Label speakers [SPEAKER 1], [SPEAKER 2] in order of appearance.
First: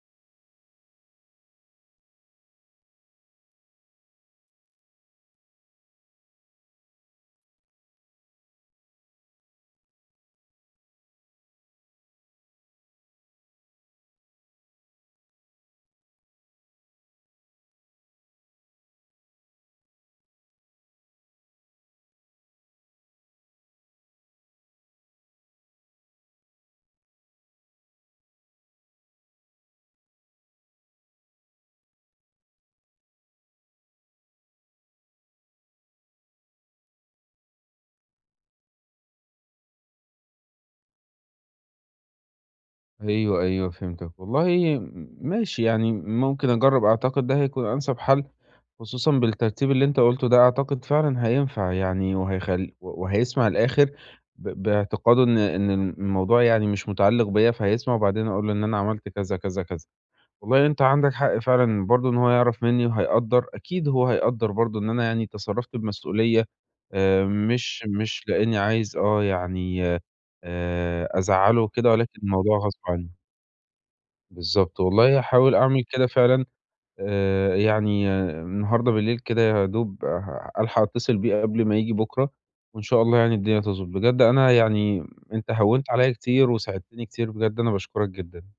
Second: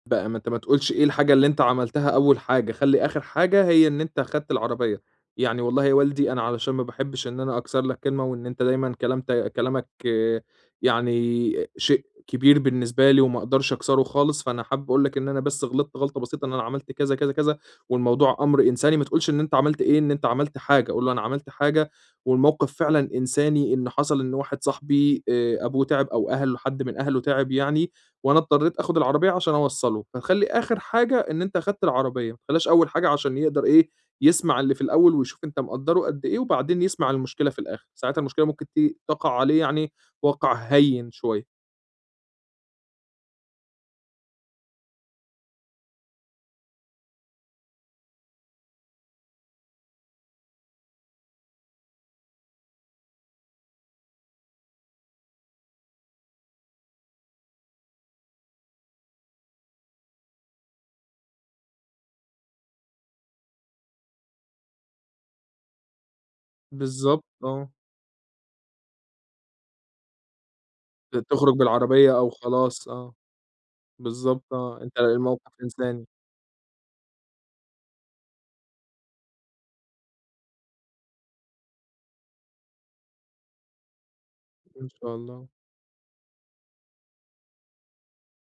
[SPEAKER 1] بقى ما أنت ما تقولش إيه الحاجة اللي أنت عملتها أول حاجة، خلِّ آخِر حاجة هي إن أنت خدت العربية. يعني والله يا والدي أنا علشان ما باحبّش إن أنا أكسر لك كلمة وإن أنت دايمًا كلام ت كلامك يعني شيء كبير بالنسبة لي وما أقدرش أكسره خالص، فأنا حابب أقول لك إن أنا بس غلطت غلطة بسيطة إن أنا عملت كذا، كذا، كذا والموضوع أمْر إنساني ما تقولش إن أنت عملت إيه، إن أنت عملت حاجة. قُل له أنا عملت حاجة والموقِف فعلًا إنساني إن حصل إن واحد صاحبي آآ أبوه تِعَِب أو أهل حد من أهله تِعِب يعني وأنا اضطريت آخُد العربية عشان أوصّله، فتخلّي آخِر حاجة إن أنت أخدت العربية، ما تخلّيهاش أول حاجة عشان يقدر إيه، يسمع اللي في الأول ويشوف أنت مقدّره قد إيه وبعدين يسمع المشكلة في الآخِر. ساعتها المشكلة ممكن ت تَقَع عليه يعني وَقْع هيِّن شوية.
[SPEAKER 2] أيوه أيوه، فهمتك. والله م ماشي يعني ممكن أجرّب أعتقد ده هيكون أنسب حَل، خصوصًا بالترتيب اللي أنت قُلته ده، أعتقد فعلًا هينفع يعني وهيخل و وهيسمع الآخِر ب باعتقاد إن إن الم الموضوع يعني مش متعلّق بيّا فهيسمع وبعدين أقول له إن أنا عملت كذا، كذا، كذا وبعدين أنت عندك حق فعلًا برضه إن هو يعرف منّي وهيقدّر. أكيد هو هيقدّر برضه إن أنا يعني تصرّفت بمسؤولية
[SPEAKER 1] بالضبط
[SPEAKER 2] آآ
[SPEAKER 1] آه.
[SPEAKER 2] مش مش لإنّي عايز آه، يعني آآ
[SPEAKER 1] ت تخرُج
[SPEAKER 2] أزعّله وكده
[SPEAKER 1] بالعربية
[SPEAKER 2] ولكن
[SPEAKER 1] أو
[SPEAKER 2] الموضوع غصب
[SPEAKER 1] خلاص آه.
[SPEAKER 2] عنّي.
[SPEAKER 1] بالضبط
[SPEAKER 2] بالضبط.
[SPEAKER 1] آه. أنت
[SPEAKER 2] والله
[SPEAKER 1] الموقِف
[SPEAKER 2] هاحاول أعمل
[SPEAKER 1] إنساني.
[SPEAKER 2] كده فعلًا. آآ يعني النهارده بالليل كده يا دوب ه هالحق اتّصل بيه قبل ما ييجي بُكرة وإن شاء الله يعني الدنيا تضبُط. بجد أنا
[SPEAKER 1] إن
[SPEAKER 2] يعني
[SPEAKER 1] شاء الله.
[SPEAKER 2] أنت هوِّنت عليّا كتير وساعدتني كتير بجد أنا باشكُرك جدًا.